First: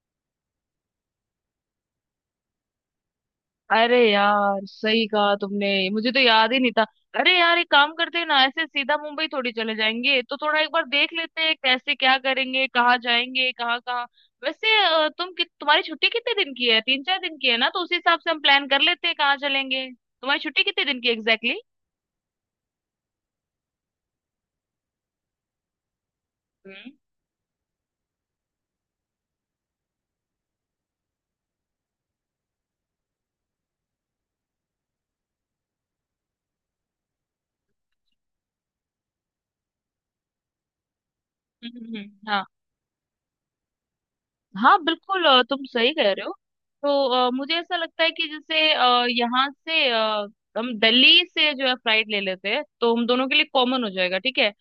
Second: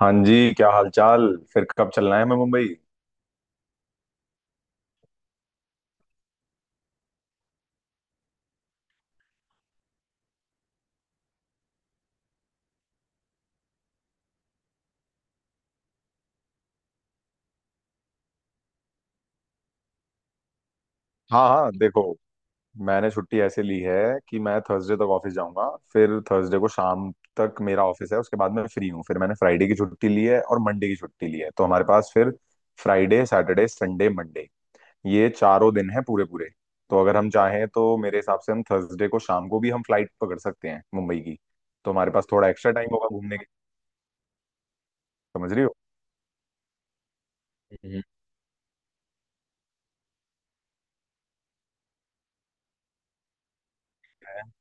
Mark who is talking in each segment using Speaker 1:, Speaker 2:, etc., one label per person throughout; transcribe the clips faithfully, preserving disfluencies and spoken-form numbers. Speaker 1: हाँ जी, क्या हालचाल। फिर कब चलना है मैं मुंबई।
Speaker 2: अरे यार, सही कहा तुमने। मुझे तो याद ही नहीं था। अरे यार, एक काम करते हैं ना, ऐसे सीधा मुंबई थोड़ी चले जाएंगे, तो थोड़ा एक बार देख लेते हैं कैसे क्या करेंगे, कहाँ जाएंगे, कहाँ कहाँ। वैसे अ, तुम कि, तुम्हारी छुट्टी कितने दिन की है? तीन चार दिन की है ना, तो उसी हिसाब से हम प्लान कर लेते हैं कहाँ चलेंगे। तुम्हारी छुट्टी कितने दिन की
Speaker 1: हाँ
Speaker 2: एग्जैक्टली?
Speaker 1: हाँ, देखो, मैंने छुट्टी ऐसे ली है कि मैं थर्सडे तक ऑफिस जाऊंगा, फिर थर्सडे को
Speaker 2: हम्म।
Speaker 1: शाम तक मेरा ऑफिस है, उसके बाद मैं फ्री हूँ। फिर मैंने फ्राइडे की छुट्टी ली है और मंडे की छुट्टी ली है, तो हमारे पास फिर फ्राइडे सैटरडे संडे मंडे ये चारों दिन हैं पूरे पूरे। तो अगर हम चाहें तो मेरे हिसाब से हम थर्सडे को शाम को भी हम फ्लाइट पकड़ सकते हैं मुंबई की।
Speaker 2: हम्म,
Speaker 1: तो
Speaker 2: हम्म,
Speaker 1: हमारे पास
Speaker 2: हम्म, हाँ।
Speaker 1: थोड़ा एक्स्ट्रा टाइम होगा घूमने के।
Speaker 2: हाँ बिल्कुल, अ,
Speaker 1: समझ रही
Speaker 2: तुम
Speaker 1: हो।
Speaker 2: सही कह रहे हो। तो अ, मुझे ऐसा लगता
Speaker 1: हम्म।
Speaker 2: है कि जैसे अ, यहाँ से अ, हम दिल्ली से जो है फ्लाइट ले लेते हैं, तो हम दोनों के लिए कॉमन हो जाएगा, ठीक है।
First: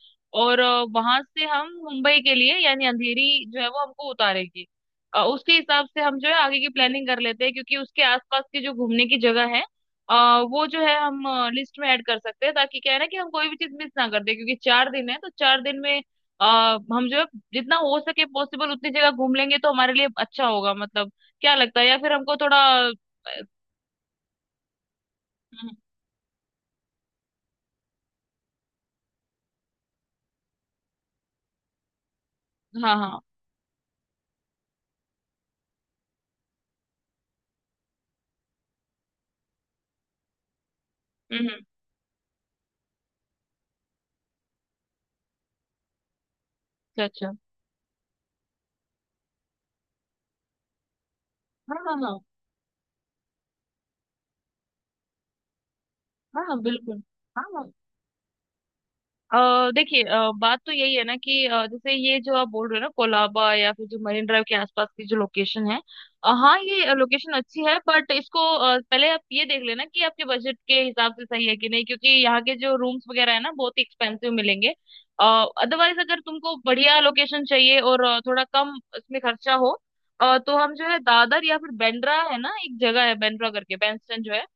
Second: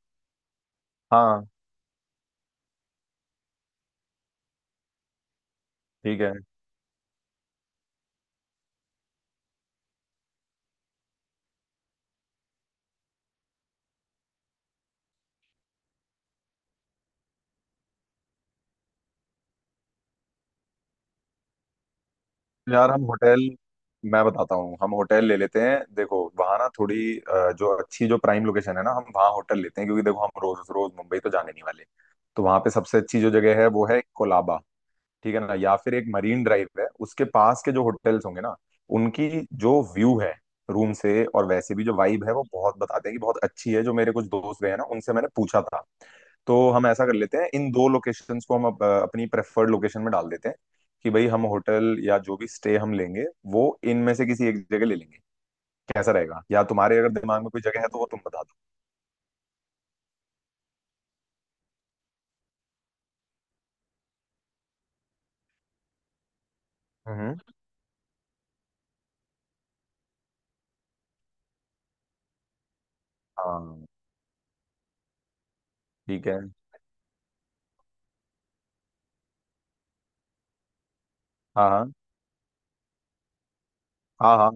Speaker 2: और अ, वहां से
Speaker 1: हाँ,
Speaker 2: हम मुंबई के लिए, यानी अंधेरी जो है वो हमको उतारेगी। अ, उसके हिसाब से हम
Speaker 1: ठीक
Speaker 2: जो है
Speaker 1: है।
Speaker 2: आगे की प्लानिंग कर लेते हैं, क्योंकि उसके आसपास की जो घूमने की जगह है अ, वो जो है हम लिस्ट में ऐड कर सकते हैं, ताकि क्या है ना कि हम कोई भी चीज मिस ना कर दे। क्योंकि चार दिन है, तो चार दिन में अ, हम जो है जितना हो सके पॉसिबल उतनी जगह घूम लेंगे, तो हमारे लिए अच्छा होगा। मतलब क्या लगता है, या फिर हमको थोड़ा
Speaker 1: यार हम
Speaker 2: अ,
Speaker 1: होटल, मैं बताता हूँ, हम होटल ले लेते
Speaker 2: हम्म,
Speaker 1: हैं। देखो वहां ना थोड़ी अ, जो अच्छी जो प्राइम लोकेशन है ना, हम वहाँ होटल लेते हैं, क्योंकि देखो हम रोज रोज मुंबई तो जाने नहीं वाले। तो वहां पे
Speaker 2: हाँ
Speaker 1: सबसे
Speaker 2: हाँ।
Speaker 1: अच्छी जो जगह है वो है कोलाबा। ठीक है ना, या फिर एक मरीन ड्राइव है, उसके पास के जो होटल्स होंगे ना, उनकी जो व्यू है रूम से,
Speaker 2: हम्म
Speaker 1: और
Speaker 2: हम्म,
Speaker 1: वैसे भी जो वाइब है वो बहुत, बताते हैं कि बहुत अच्छी है। जो मेरे कुछ दोस्त गए हैं ना, उनसे मैंने पूछा था। तो हम
Speaker 2: अच्छा
Speaker 1: ऐसा कर
Speaker 2: अच्छा।
Speaker 1: लेते हैं, इन दो लोकेशंस को हम अप, अपनी प्रेफर्ड लोकेशन में डाल देते हैं कि भाई हम
Speaker 2: हाँ हाँ
Speaker 1: होटल या
Speaker 2: हाँ।
Speaker 1: जो भी स्टे हम लेंगे, वो इनमें से किसी एक जगह ले लेंगे। कैसा रहेगा,
Speaker 2: हाँ हाँ,
Speaker 1: या तुम्हारे
Speaker 2: बिल्कुल।
Speaker 1: अगर दिमाग
Speaker 2: हाँ
Speaker 1: में कोई
Speaker 2: हाँ।
Speaker 1: जगह है तो वो तुम बता दो।
Speaker 2: अ देखिए, अ, बात तो यही है ना कि अ, जैसे ये जो आप बोल रहे हो ना, कोलाबा या फिर जो मरीन ड्राइव के आसपास की जो लोकेशन है, अ, हाँ ये लोकेशन
Speaker 1: हम्म।
Speaker 2: अच्छी है, बट इसको अ, पहले आप ये देख लेना कि आपके बजट के हिसाब से सही है कि नहीं, क्योंकि यहाँ के जो रूम्स वगैरह है ना, बहुत ही
Speaker 1: हाँ,
Speaker 2: एक्सपेंसिव मिलेंगे। अदरवाइज अगर
Speaker 1: ठीक है।
Speaker 2: तुमको बढ़िया लोकेशन चाहिए और अ, थोड़ा कम इसमें खर्चा हो, अ, तो हम जो है दादर या फिर
Speaker 1: हाँ
Speaker 2: बेंड्रा है ना, एक जगह है बेंड्रा करके, बैंडस्टैंड जो
Speaker 1: हाँ
Speaker 2: है,
Speaker 1: हाँ।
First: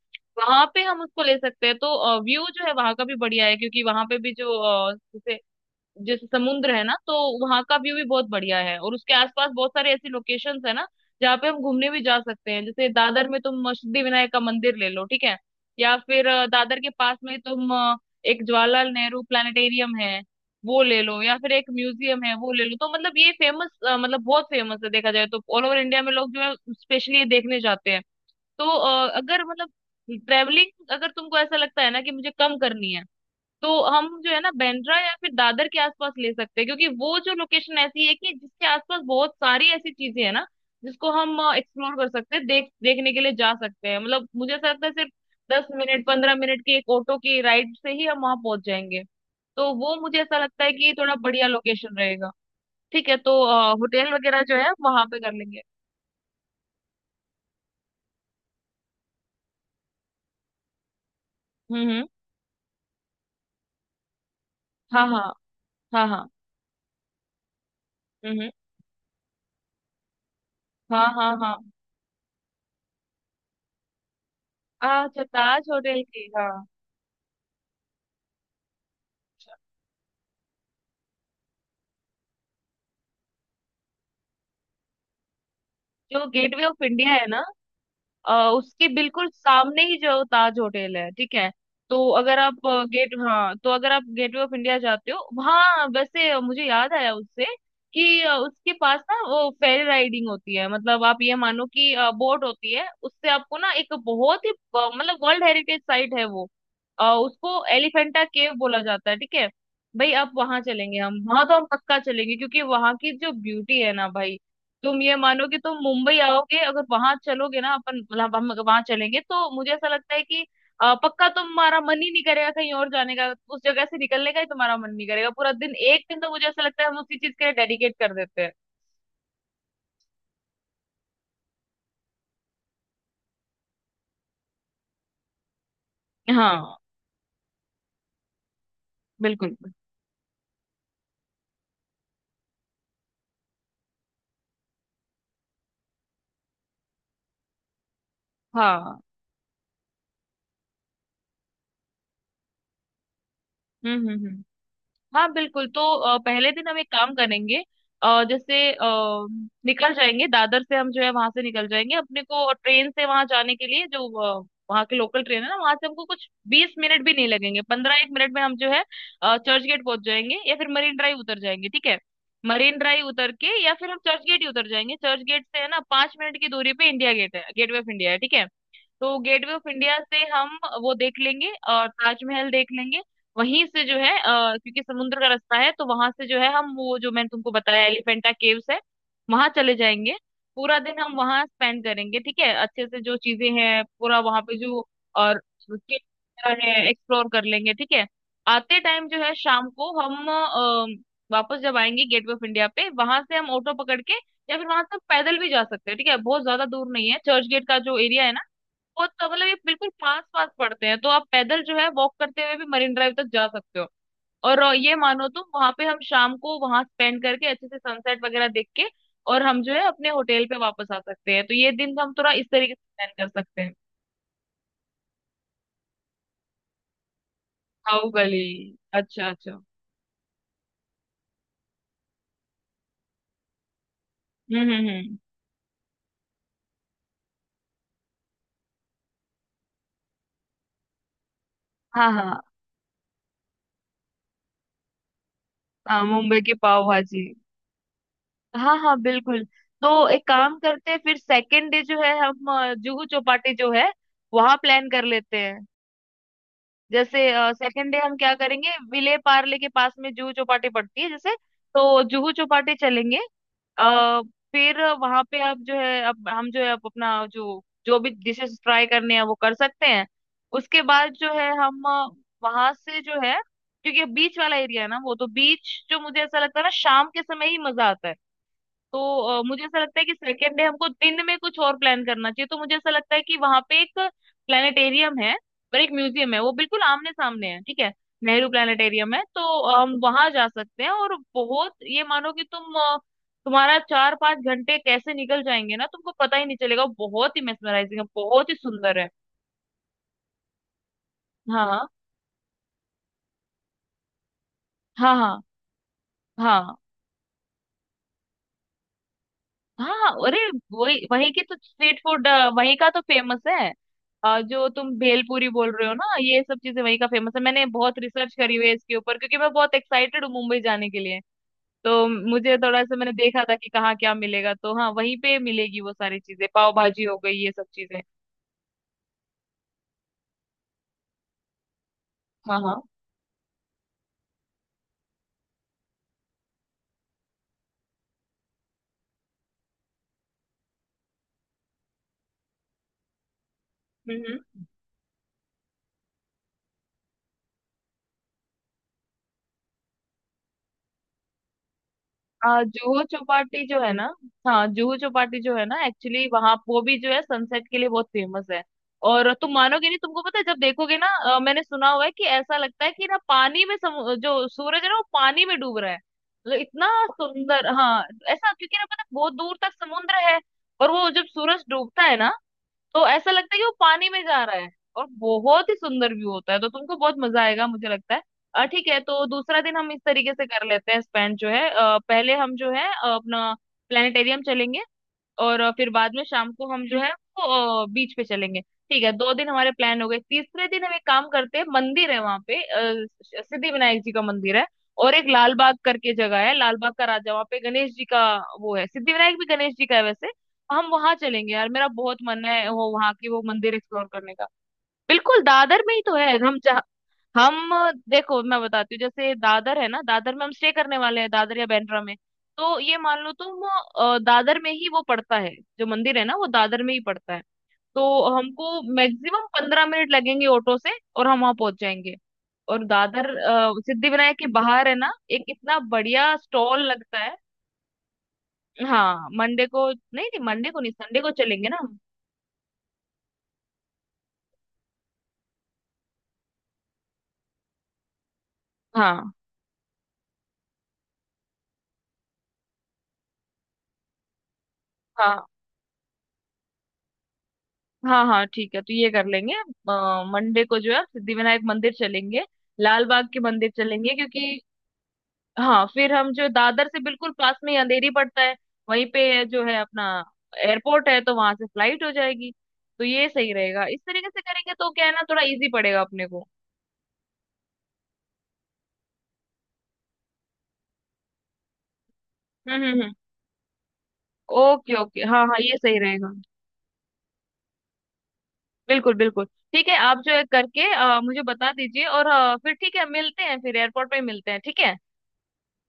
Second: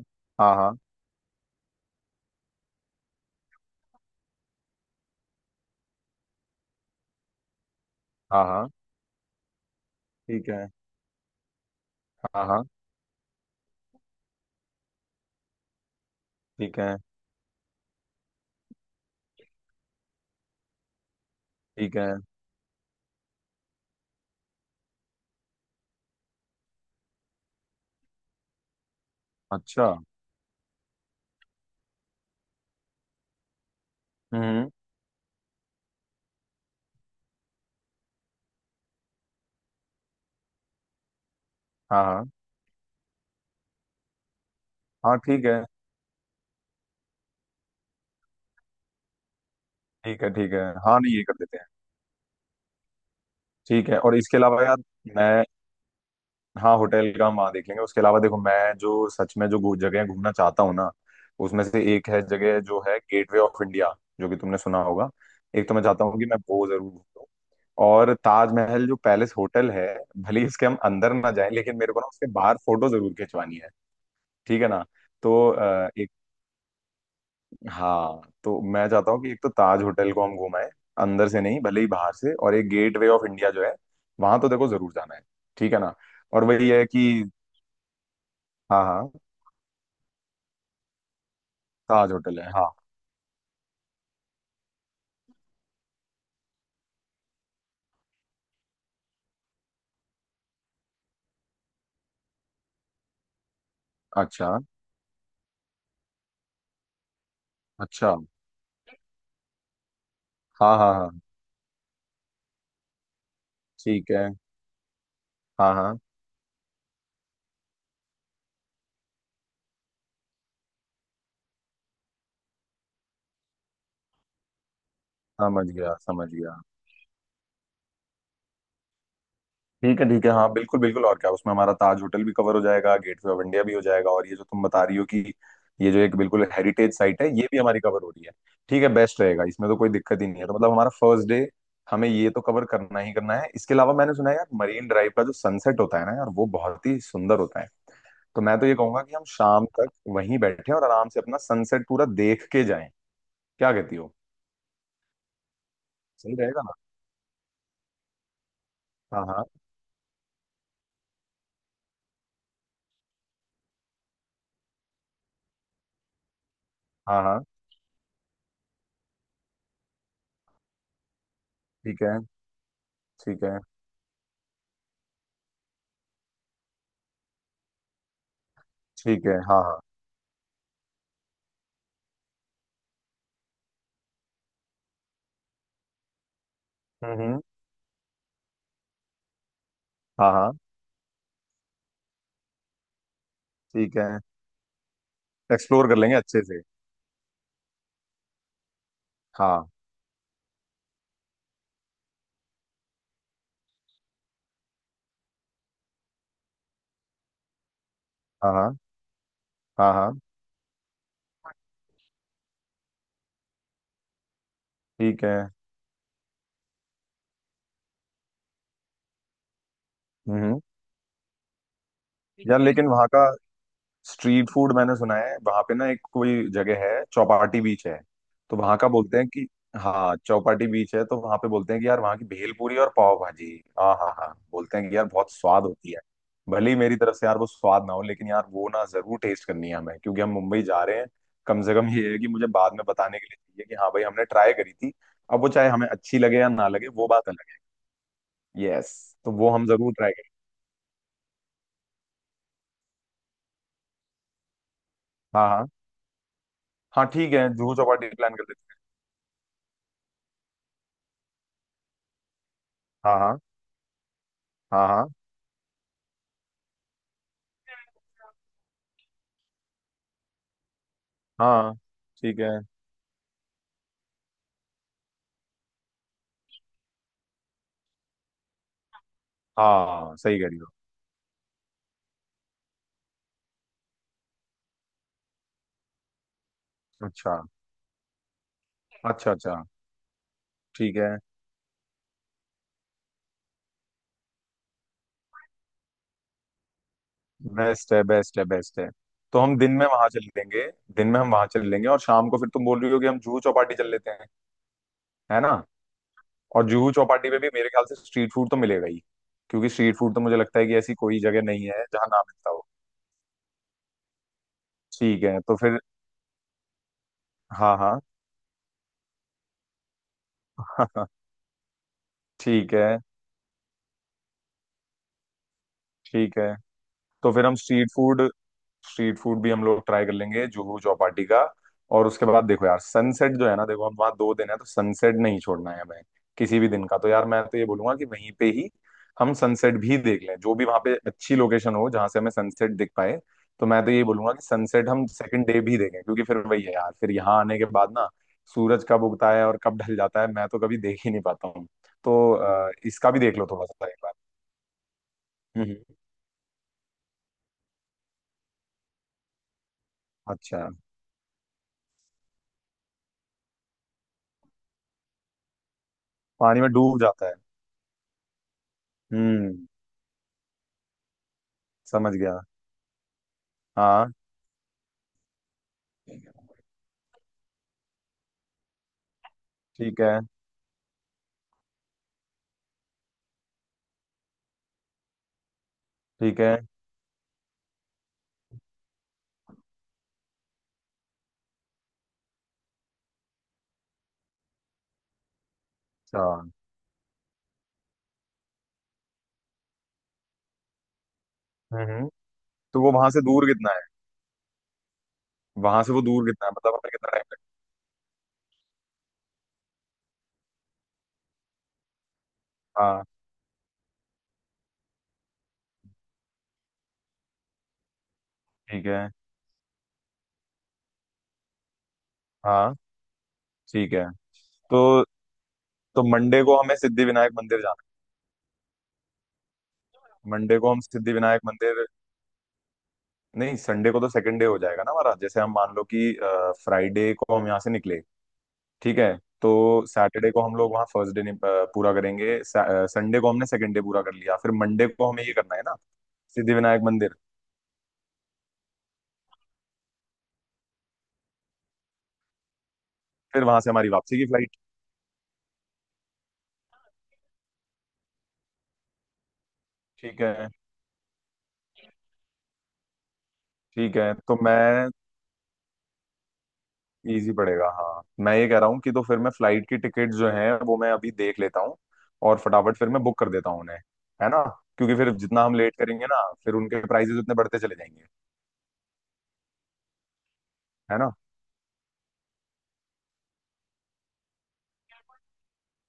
Speaker 1: हाँ हाँ।
Speaker 2: वहां
Speaker 1: हाँ
Speaker 2: पे हम उसको ले सकते हैं। तो व्यू जो है वहां का भी बढ़िया है, क्योंकि वहां पे भी जो अ, जैसे जैसे समुद्र है ना, तो वहां का व्यू भी बहुत
Speaker 1: हाँ।
Speaker 2: बढ़िया
Speaker 1: हाँ,
Speaker 2: है। और उसके आसपास बहुत सारे ऐसी
Speaker 1: ठीक
Speaker 2: लोकेशंस
Speaker 1: है।
Speaker 2: है ना जहाँ पे हम घूमने भी जा
Speaker 1: हाँ
Speaker 2: सकते हैं।
Speaker 1: हाँ।
Speaker 2: जैसे दादर में तुम सिद्धि विनायक का मंदिर ले लो, ठीक है? या फिर अ, दादर
Speaker 1: ठीक
Speaker 2: के
Speaker 1: है।
Speaker 2: पास में तुम अ, एक जवाहरलाल नेहरू प्लानिटेरियम है वो ले लो, या फिर एक
Speaker 1: ठीक है।
Speaker 2: म्यूजियम है वो ले लो। तो मतलब ये फेमस, मतलब बहुत फेमस है, देखा जाए तो ऑल ओवर इंडिया में लोग जो है स्पेशली ये देखने जाते हैं। तो अ, अगर मतलब
Speaker 1: अच्छा।
Speaker 2: ट्रेवलिंग अगर तुमको ऐसा लगता है ना कि मुझे कम करनी है, तो हम जो है ना
Speaker 1: हम्म।
Speaker 2: बांद्रा या फिर दादर के आसपास ले सकते हैं, क्योंकि वो जो लोकेशन ऐसी है कि जिसके आसपास बहुत सारी ऐसी चीजें हैं ना जिसको हम एक्सप्लोर
Speaker 1: हाँ
Speaker 2: कर
Speaker 1: हाँ
Speaker 2: सकते हैं, देख देखने के लिए जा सकते हैं। मतलब मुझे ऐसा लगता है सिर्फ
Speaker 1: हाँ। ठीक है।
Speaker 2: दस मिनट पंद्रह मिनट की एक ऑटो की राइड से ही हम वहां पहुंच जाएंगे। तो वो मुझे
Speaker 1: ठीक है।
Speaker 2: ऐसा
Speaker 1: ठीक है।
Speaker 2: लगता है कि
Speaker 1: हाँ,
Speaker 2: थोड़ा
Speaker 1: नहीं ये कर
Speaker 2: बढ़िया
Speaker 1: देते हैं।
Speaker 2: लोकेशन रहेगा। ठीक है, तो
Speaker 1: ठीक है,
Speaker 2: होटल
Speaker 1: और इसके
Speaker 2: वगैरह जो
Speaker 1: अलावा
Speaker 2: है
Speaker 1: यार,
Speaker 2: वहां पे कर
Speaker 1: मैं,
Speaker 2: लेंगे।
Speaker 1: हाँ होटल का हम वहाँ देख लेंगे। उसके अलावा देखो, मैं जो सच में जो घू- जगह घूमना चाहता हूँ ना, उसमें
Speaker 2: हम्म
Speaker 1: से
Speaker 2: हम्म।
Speaker 1: एक है जगह जो है गेटवे ऑफ इंडिया, जो कि तुमने सुना
Speaker 2: हाँ
Speaker 1: होगा।
Speaker 2: हाँ
Speaker 1: एक तो मैं चाहता
Speaker 2: हाँ
Speaker 1: हूँ कि
Speaker 2: हाँ।
Speaker 1: मैं वो जरूर घूमूं। और
Speaker 2: हम्म हम्म।
Speaker 1: ताजमहल जो पैलेस होटल है, भले ही इसके हम
Speaker 2: हाँ
Speaker 1: अंदर ना
Speaker 2: हाँ
Speaker 1: जाए,
Speaker 2: हाँ।
Speaker 1: लेकिन मेरे को ना उसके बाहर फोटो जरूर खिंचवानी है। ठीक है ना।
Speaker 2: आ, अच्छा,
Speaker 1: तो
Speaker 2: ताज होटल के, हाँ।
Speaker 1: हाँ, तो मैं चाहता हूँ कि एक तो ताज होटल को हम घुमाएं अंदर से नहीं भले ही बाहर से, और एक गेट वे ऑफ इंडिया जो है, वहां तो देखो जरूर जाना है। ठीक है ना।
Speaker 2: जो
Speaker 1: और
Speaker 2: गेटवे
Speaker 1: वही
Speaker 2: ऑफ
Speaker 1: है
Speaker 2: इंडिया
Speaker 1: कि,
Speaker 2: है ना, आ,
Speaker 1: हाँ
Speaker 2: उसके
Speaker 1: हाँ,
Speaker 2: बिल्कुल सामने ही जो ताज होटल है, ठीक है। तो
Speaker 1: ताज
Speaker 2: अगर
Speaker 1: होटल है
Speaker 2: आप
Speaker 1: हाँ।
Speaker 2: आ, गेट हाँ, तो अगर आप गेटवे ऑफ इंडिया जाते हो वहाँ, वैसे आ, मुझे याद आया उससे कि आ, उसके पास ना वो फेरी राइडिंग होती है। मतलब आप ये मानो कि आ, बोट होती है, उससे आपको ना एक बहुत ही
Speaker 1: अच्छा
Speaker 2: आ, मतलब वर्ल्ड हेरिटेज साइट है वो। आ, उसको
Speaker 1: अच्छा।
Speaker 2: एलिफेंटा केव बोला जाता है, ठीक है? भाई आप वहां
Speaker 1: हाँ हाँ
Speaker 2: चलेंगे,
Speaker 1: हाँ।
Speaker 2: हम वहां तो हम पक्का चलेंगे, क्योंकि वहां की जो ब्यूटी है ना
Speaker 1: ठीक है।
Speaker 2: भाई, तुम ये मानो कि
Speaker 1: हाँ
Speaker 2: तुम
Speaker 1: हाँ।
Speaker 2: मुंबई आओगे, अगर वहां चलोगे ना, अपन मतलब हम अगर वहां चलेंगे, तो मुझे ऐसा लगता है कि अ, पक्का तुम्हारा मन ही नहीं करेगा कहीं और जाने का। उस जगह से निकलने का ही तुम्हारा मन नहीं करेगा। पूरा
Speaker 1: समझ
Speaker 2: दिन
Speaker 1: गया
Speaker 2: एक दिन
Speaker 1: समझ
Speaker 2: तो मुझे
Speaker 1: गया।
Speaker 2: ऐसा लगता है हम उसी चीज के लिए डेडिकेट कर देते हैं।
Speaker 1: ठीक है ठीक है। हाँ बिल्कुल बिल्कुल, और क्या उसमें हमारा ताज होटल भी कवर हो जाएगा, गेटवे ऑफ इंडिया भी हो जाएगा, और ये जो तुम बता रही हो कि, ये जो एक बिल्कुल
Speaker 2: हाँ
Speaker 1: हेरिटेज साइट है, ये भी हमारी कवर हो रही है। ठीक है, बेस्ट रहेगा,
Speaker 2: बिल्कुल।
Speaker 1: इसमें तो कोई दिक्कत ही नहीं है। तो मतलब हमारा फर्स्ट डे, हमें ये तो कवर करना ही करना है। इसके अलावा मैंने सुना है यार, मरीन ड्राइव का जो सनसेट होता है ना यार, वो बहुत ही सुंदर होता है। तो मैं तो ये
Speaker 2: हाँ।
Speaker 1: कहूंगा कि हम शाम तक वहीं बैठे और आराम से अपना सनसेट पूरा देख के जाएं। क्या कहती
Speaker 2: हम्म
Speaker 1: हो,
Speaker 2: हम्म हम्म। हाँ बिल्कुल, तो अ,
Speaker 1: सही
Speaker 2: पहले
Speaker 1: रहेगा
Speaker 2: दिन
Speaker 1: ना।
Speaker 2: हम एक काम करेंगे, अ, जैसे अ,
Speaker 1: हाँ हाँ
Speaker 2: निकल जाएंगे दादर से, हम जो है वहां से निकल जाएंगे। अपने को ट्रेन से वहां जाने के लिए जो अ, वहाँ के लोकल ट्रेन है ना, वहां से हमको कुछ बीस मिनट भी
Speaker 1: हाँ।
Speaker 2: नहीं
Speaker 1: हाँ
Speaker 2: लगेंगे, पंद्रह एक मिनट में हम जो है अ, चर्च गेट पहुंच जाएंगे, या फिर मरीन ड्राइव उतर जाएंगे, ठीक है।
Speaker 1: ठीक है
Speaker 2: मरीन ड्राइव उतर
Speaker 1: ठीक
Speaker 2: के,
Speaker 1: है
Speaker 2: या फिर हम चर्च गेट ही उतर जाएंगे। चर्च गेट से है ना, पांच मिनट की दूरी पे इंडिया गेट है, गेटवे ऑफ इंडिया है, ठीक है। तो
Speaker 1: ठीक है।
Speaker 2: गेटवे
Speaker 1: हाँ
Speaker 2: ऑफ
Speaker 1: हाँ।
Speaker 2: इंडिया से हम वो देख लेंगे और ताजमहल देख लेंगे। वहीं से जो है अ, क्योंकि समुद्र का रास्ता है, तो वहां से जो है हम वो जो
Speaker 1: हम्म
Speaker 2: मैंने
Speaker 1: हम्म,
Speaker 2: तुमको बताया, एलिफेंटा केव्स है, वहां चले जाएंगे।
Speaker 1: हाँ हाँ।
Speaker 2: पूरा दिन हम वहां स्पेंड करेंगे, ठीक है, अच्छे से जो चीजें हैं
Speaker 1: ठीक
Speaker 2: पूरा
Speaker 1: है,
Speaker 2: वहां पे जो, और
Speaker 1: एक्सप्लोर कर
Speaker 2: cave
Speaker 1: लेंगे अच्छे से।
Speaker 2: वगैरह है एक्सप्लोर कर लेंगे, ठीक है। आते टाइम जो है शाम
Speaker 1: हाँ
Speaker 2: को हम अ, वापस जब आएंगे गेटवे ऑफ इंडिया पे, वहां से हम ऑटो पकड़ के या फिर वहां से हम पैदल भी जा सकते हैं। ठीक है, बहुत ज्यादा दूर नहीं है, चर्च गेट का जो एरिया है ना,
Speaker 1: हाँ
Speaker 2: वो तो मतलब ये बिल्कुल
Speaker 1: हाँ। हाँ हाँ।
Speaker 2: पास पास पड़ते हैं, तो आप पैदल जो है वॉक करते हुए भी मरीन ड्राइव तक जा सकते हो। और अ, ये
Speaker 1: ठीक
Speaker 2: मानो
Speaker 1: है।
Speaker 2: तो वहां पे हम शाम को वहां स्पेंड करके अच्छे से सनसेट वगैरह देख के, और हम जो है अपने होटल पे
Speaker 1: हम्म।
Speaker 2: वापस आ सकते हैं। तो ये दिन हम थोड़ा इस
Speaker 1: यार
Speaker 2: तरीके
Speaker 1: लेकिन
Speaker 2: से
Speaker 1: वहाँ
Speaker 2: प्लान कर
Speaker 1: का
Speaker 2: सकते हैं।
Speaker 1: स्ट्रीट फूड, मैंने सुना है वहाँ पे ना एक कोई जगह है चौपाटी बीच है,
Speaker 2: खाऊ गली।
Speaker 1: तो वहाँ का बोलते हैं
Speaker 2: अच्छा
Speaker 1: कि,
Speaker 2: अच्छा।
Speaker 1: हाँ चौपाटी बीच है तो वहाँ पे बोलते हैं कि यार वहाँ की भेल पूरी और पाव भाजी, हाँ हाँ हाँ,
Speaker 2: हम्म
Speaker 1: बोलते
Speaker 2: हम्म
Speaker 1: हैं कि यार
Speaker 2: हम्म।
Speaker 1: बहुत स्वाद होती है। भले ही मेरी तरफ से यार वो स्वाद ना हो, लेकिन यार वो ना जरूर टेस्ट करनी है हमें, क्योंकि हम मुंबई जा रहे हैं। कम से कम
Speaker 2: हाँ
Speaker 1: ये है कि
Speaker 2: हाँ
Speaker 1: मुझे बाद में बताने के लिए चाहिए कि हाँ भाई हमने ट्राई करी थी। अब वो चाहे हमें
Speaker 2: हाँ,
Speaker 1: अच्छी लगे
Speaker 2: मुंबई
Speaker 1: या
Speaker 2: की
Speaker 1: ना
Speaker 2: पाव
Speaker 1: लगे, वो
Speaker 2: भाजी।
Speaker 1: बात अलग है।
Speaker 2: हाँ
Speaker 1: यस,
Speaker 2: हाँ
Speaker 1: तो
Speaker 2: बिल्कुल,
Speaker 1: वो हम जरूर
Speaker 2: तो
Speaker 1: ट्राई
Speaker 2: एक
Speaker 1: करेंगे।
Speaker 2: काम करते हैं, फिर सेकेंड डे जो है हम अ, जुहू चौपाटी जो है वहां प्लान कर लेते
Speaker 1: हाँ
Speaker 2: हैं।
Speaker 1: हाँ हाँ।
Speaker 2: जैसे
Speaker 1: ठीक है, जुहू
Speaker 2: सेकंड डे
Speaker 1: चौपाटी
Speaker 2: हम क्या
Speaker 1: प्लान कर
Speaker 2: करेंगे,
Speaker 1: लेते
Speaker 2: विले पार्ले के पास में जुहू चौपाटी पड़ती है, जैसे तो जुहू चौपाटी
Speaker 1: हैं।
Speaker 2: चलेंगे।
Speaker 1: हाँ हाँ
Speaker 2: अ, फिर
Speaker 1: हाँ।
Speaker 2: वहां पे आप जो है, अब हम जो है अब अपना जो जो भी डिशेस ट्राई करने हैं वो कर सकते हैं। उसके बाद जो
Speaker 1: हाँ
Speaker 2: है
Speaker 1: हाँ।
Speaker 2: हम
Speaker 1: ठीक है।
Speaker 2: वहां से जो है, क्योंकि बीच वाला एरिया है ना, वो तो बीच जो मुझे ऐसा लगता है ना शाम के समय ही मजा आता है। तो अ, मुझे ऐसा लगता है कि
Speaker 1: हाँ सही कह
Speaker 2: सेकेंड
Speaker 1: रही
Speaker 2: डे
Speaker 1: हो।
Speaker 2: हमको दिन में कुछ और प्लान करना चाहिए। तो मुझे ऐसा लगता है कि वहां पे एक प्लानिटेरियम है और एक म्यूजियम है, वो बिल्कुल आमने
Speaker 1: अच्छा
Speaker 2: सामने है, ठीक है। नेहरू प्लानिटेरियम है,
Speaker 1: अच्छा।
Speaker 2: तो
Speaker 1: अच्छा
Speaker 2: अ, हम वहां जा सकते हैं।
Speaker 1: ठीक
Speaker 2: और
Speaker 1: है।
Speaker 2: बहुत ये मानो कि तुम अ, तुम्हारा चार पांच घंटे कैसे निकल जाएंगे ना, तुमको पता ही नहीं चलेगा, बहुत ही
Speaker 1: बेस्ट
Speaker 2: मेस्मराइजिंग
Speaker 1: है
Speaker 2: है,
Speaker 1: बेस्ट है
Speaker 2: बहुत ही
Speaker 1: बेस्ट है।
Speaker 2: सुंदर है।
Speaker 1: तो हम दिन में वहां चल लेंगे, दिन में हम वहां चल
Speaker 2: हाँ
Speaker 1: लेंगे, और शाम को फिर तुम बोल रही हो कि हम जुहू चौपाटी चल लेते हैं।
Speaker 2: हाँ
Speaker 1: है
Speaker 2: हाँ
Speaker 1: ना। और
Speaker 2: हाँ
Speaker 1: जुहू चौपाटी पे भी मेरे ख्याल से स्ट्रीट फूड तो मिलेगा ही, क्योंकि स्ट्रीट
Speaker 2: हाँ।
Speaker 1: फूड तो मुझे
Speaker 2: अरे
Speaker 1: लगता है कि ऐसी
Speaker 2: वही
Speaker 1: कोई
Speaker 2: वही की
Speaker 1: जगह
Speaker 2: तो
Speaker 1: नहीं है
Speaker 2: स्ट्रीट
Speaker 1: जहाँ ना
Speaker 2: फूड,
Speaker 1: मिलता हो।
Speaker 2: वही का तो फेमस है। अ, जो तुम
Speaker 1: ठीक है,
Speaker 2: भेलपूरी
Speaker 1: तो
Speaker 2: बोल
Speaker 1: फिर,
Speaker 2: रहे हो ना, ये सब चीजें वही का फेमस है। मैंने
Speaker 1: हाँ
Speaker 2: बहुत
Speaker 1: हाँ,
Speaker 2: रिसर्च करी हुई है इसके ऊपर, क्योंकि मैं बहुत एक्साइटेड हूँ मुंबई जाने के लिए। तो मुझे
Speaker 1: ठीक
Speaker 2: थोड़ा सा
Speaker 1: है
Speaker 2: मैंने देखा था कि कहाँ क्या मिलेगा, तो हाँ वहीं पे मिलेगी वो सारी
Speaker 1: ठीक
Speaker 2: चीजें,
Speaker 1: है।
Speaker 2: पाव भाजी हो
Speaker 1: तो
Speaker 2: गई
Speaker 1: फिर
Speaker 2: ये
Speaker 1: हम
Speaker 2: सब
Speaker 1: स्ट्रीट
Speaker 2: चीजें।
Speaker 1: फूड, स्ट्रीट फूड भी हम लोग ट्राई कर लेंगे जुहू चौपाटी का। और उसके बाद
Speaker 2: हाँ
Speaker 1: देखो यार,
Speaker 2: हाँ।
Speaker 1: सनसेट जो है ना, देखो हम वहाँ दो दिन है तो सनसेट नहीं छोड़ना है हमें किसी भी दिन का। तो यार मैं तो ये बोलूंगा कि वहीं पे ही हम सनसेट भी देख लें, जो भी वहाँ पे अच्छी लोकेशन हो जहाँ से हमें सनसेट दिख पाए। तो मैं तो ये
Speaker 2: हम्म
Speaker 1: बोलूंगा कि
Speaker 2: हम्म।
Speaker 1: सनसेट हम सेकंड डे भी देखें, क्योंकि फिर वही है यार, फिर यहाँ आने के बाद ना सूरज कब उगता है और कब ढल जाता है मैं तो कभी देख ही नहीं पाता हूँ। तो
Speaker 2: आ,
Speaker 1: अ,
Speaker 2: जुहू
Speaker 1: इसका भी देख लो
Speaker 2: चौपाटी
Speaker 1: थोड़ा
Speaker 2: जो
Speaker 1: सा
Speaker 2: है
Speaker 1: एक
Speaker 2: ना,
Speaker 1: बार।
Speaker 2: हाँ जुहू चौपाटी जो है ना,
Speaker 1: हम्म।
Speaker 2: एक्चुअली वहां वो भी जो है सनसेट के लिए बहुत फेमस है। और तुम मानोगे नहीं, तुमको पता है जब
Speaker 1: अच्छा।
Speaker 2: देखोगे ना, अ, मैंने सुना हुआ है कि ऐसा लगता है कि ना पानी में सम, जो सूरज है ना वो पानी में डूब रहा है, मतलब
Speaker 1: पानी में
Speaker 2: इतना
Speaker 1: डूब जाता है।
Speaker 2: सुंदर, हाँ। ऐसा क्योंकि ना, पता है, बहुत दूर
Speaker 1: हम्म।
Speaker 2: तक समुद्र है, और वो जब सूरज डूबता
Speaker 1: समझ
Speaker 2: है ना,
Speaker 1: गया।
Speaker 2: तो ऐसा लगता है कि वो पानी
Speaker 1: हाँ।
Speaker 2: में जा रहा है। और बहुत ही सुंदर व्यू होता है, तो तुमको बहुत मजा आएगा मुझे लगता है। अ, ठीक है, तो दूसरा दिन हम इस
Speaker 1: ठीक है
Speaker 2: तरीके से कर लेते हैं स्पेंड जो है, अ, पहले हम जो है अ, अपना प्लानिटेरियम चलेंगे, और अ, फिर बाद में
Speaker 1: ठीक
Speaker 2: शाम
Speaker 1: है।
Speaker 2: को हम जो है वो अ, बीच पे चलेंगे। ठीक है, दो दिन हमारे प्लान हो गए। तीसरे दिन हम एक काम करते हैं, मंदिर है वहां पे, अ, सिद्धि विनायक जी का मंदिर है, और एक लाल बाग करके
Speaker 1: अच्छा।
Speaker 2: जगह है, लाल बाग का राजा, वहां पे गणेश जी का वो है। सिद्धि विनायक भी गणेश जी का है वैसे। हम वहां चलेंगे यार, मेरा
Speaker 1: हम्म।
Speaker 2: बहुत मन है
Speaker 1: तो
Speaker 2: वो
Speaker 1: वो वहां
Speaker 2: वहां
Speaker 1: से
Speaker 2: की वो
Speaker 1: दूर कितना
Speaker 2: मंदिर
Speaker 1: है।
Speaker 2: एक्सप्लोर करने का। बिल्कुल
Speaker 1: वहां
Speaker 2: दादर
Speaker 1: से
Speaker 2: में
Speaker 1: वो
Speaker 2: ही तो
Speaker 1: दूर
Speaker 2: है
Speaker 1: कितना है,
Speaker 2: हम
Speaker 1: मतलब
Speaker 2: जहाँ
Speaker 1: हमें कितना टाइम
Speaker 2: हम देखो मैं बताती हूँ, जैसे दादर है ना, दादर में हम स्टे करने वाले हैं, दादर या बांद्रा में। तो
Speaker 1: लगेगा।
Speaker 2: ये
Speaker 1: हाँ।
Speaker 2: मान लो तुम, अ, दादर में ही वो पड़ता है, जो मंदिर है ना वो दादर में ही पड़ता है। तो हमको
Speaker 1: ठीक है।
Speaker 2: मैक्सिमम पंद्रह मिनट लगेंगे ऑटो से, और हम वहां पहुंच जाएंगे।
Speaker 1: हाँ।
Speaker 2: और दादर अ,
Speaker 1: ठीक है
Speaker 2: सिद्धिविनायक के बाहर है
Speaker 1: तो
Speaker 2: ना, एक इतना
Speaker 1: तो
Speaker 2: बढ़िया
Speaker 1: मंडे को हमें
Speaker 2: स्टॉल
Speaker 1: सिद्धि
Speaker 2: लगता
Speaker 1: विनायक
Speaker 2: है।
Speaker 1: मंदिर जाना
Speaker 2: हाँ मंडे को नहीं,
Speaker 1: है।
Speaker 2: नहीं
Speaker 1: मंडे
Speaker 2: मंडे
Speaker 1: को
Speaker 2: को
Speaker 1: हम
Speaker 2: नहीं,
Speaker 1: सिद्धि
Speaker 2: संडे को
Speaker 1: विनायक
Speaker 2: चलेंगे ना
Speaker 1: मंदिर,
Speaker 2: हम।
Speaker 1: नहीं संडे को तो सेकंड डे हो जाएगा ना हमारा। जैसे हम मान लो कि फ्राइडे को हम यहाँ से निकले, ठीक है,
Speaker 2: हाँ
Speaker 1: तो सैटरडे को हम लोग वहाँ फर्स्ट डे पूरा करेंगे, संडे को हमने सेकंड डे पूरा कर लिया, फिर मंडे को हमें ये
Speaker 2: हाँ।
Speaker 1: करना है ना, सिद्धि विनायक मंदिर।
Speaker 2: हाँ हाँ, ठीक है, तो ये कर लेंगे, अ, मंडे को जो है सिद्धिविनायक मंदिर चलेंगे, लाल बाग के
Speaker 1: फिर वहां
Speaker 2: मंदिर
Speaker 1: से हमारी
Speaker 2: चलेंगे,
Speaker 1: वापसी की फ्लाइट।
Speaker 2: क्योंकि हाँ फिर हम जो दादर से बिल्कुल पास में ही अंधेरी पड़ता है, वहीं पे जो है अपना
Speaker 1: ठीक है।
Speaker 2: एयरपोर्ट है, तो वहां से फ्लाइट हो जाएगी। तो ये सही रहेगा,
Speaker 1: ठीक
Speaker 2: इस
Speaker 1: है
Speaker 2: तरीके
Speaker 1: तो
Speaker 2: से करेंगे, तो
Speaker 1: मैं,
Speaker 2: क्या है ना, थोड़ा इजी पड़ेगा अपने को।
Speaker 1: इजी पड़ेगा हाँ। मैं ये कह रहा हूँ कि तो फिर मैं फ्लाइट की टिकट जो है वो मैं अभी देख लेता हूँ, और फटाफट
Speaker 2: हम्म
Speaker 1: फिर
Speaker 2: हम्म
Speaker 1: मैं
Speaker 2: हम्म।
Speaker 1: बुक कर देता हूँ उन्हें। है ना।
Speaker 2: ओके
Speaker 1: क्योंकि फिर
Speaker 2: ओके,
Speaker 1: जितना
Speaker 2: हाँ
Speaker 1: हम
Speaker 2: हाँ,
Speaker 1: लेट
Speaker 2: ये सही
Speaker 1: करेंगे ना,
Speaker 2: रहेगा।
Speaker 1: फिर उनके प्राइसेस उतने बढ़ते चले जाएंगे।
Speaker 2: बिल्कुल बिल्कुल। ठीक है, आप जो है करके
Speaker 1: है ना।
Speaker 2: अ, मुझे बता दीजिए, और अ, फिर ठीक है मिलते हैं, फिर एयरपोर्ट पे मिलते हैं, ठीक है।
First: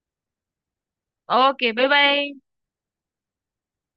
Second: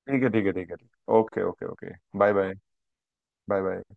Speaker 1: ठीक है ठीक है ठीक है, ठीक, okay okay
Speaker 2: okay, bye
Speaker 1: okay.
Speaker 2: Bye.
Speaker 1: Bye bye. Bye bye.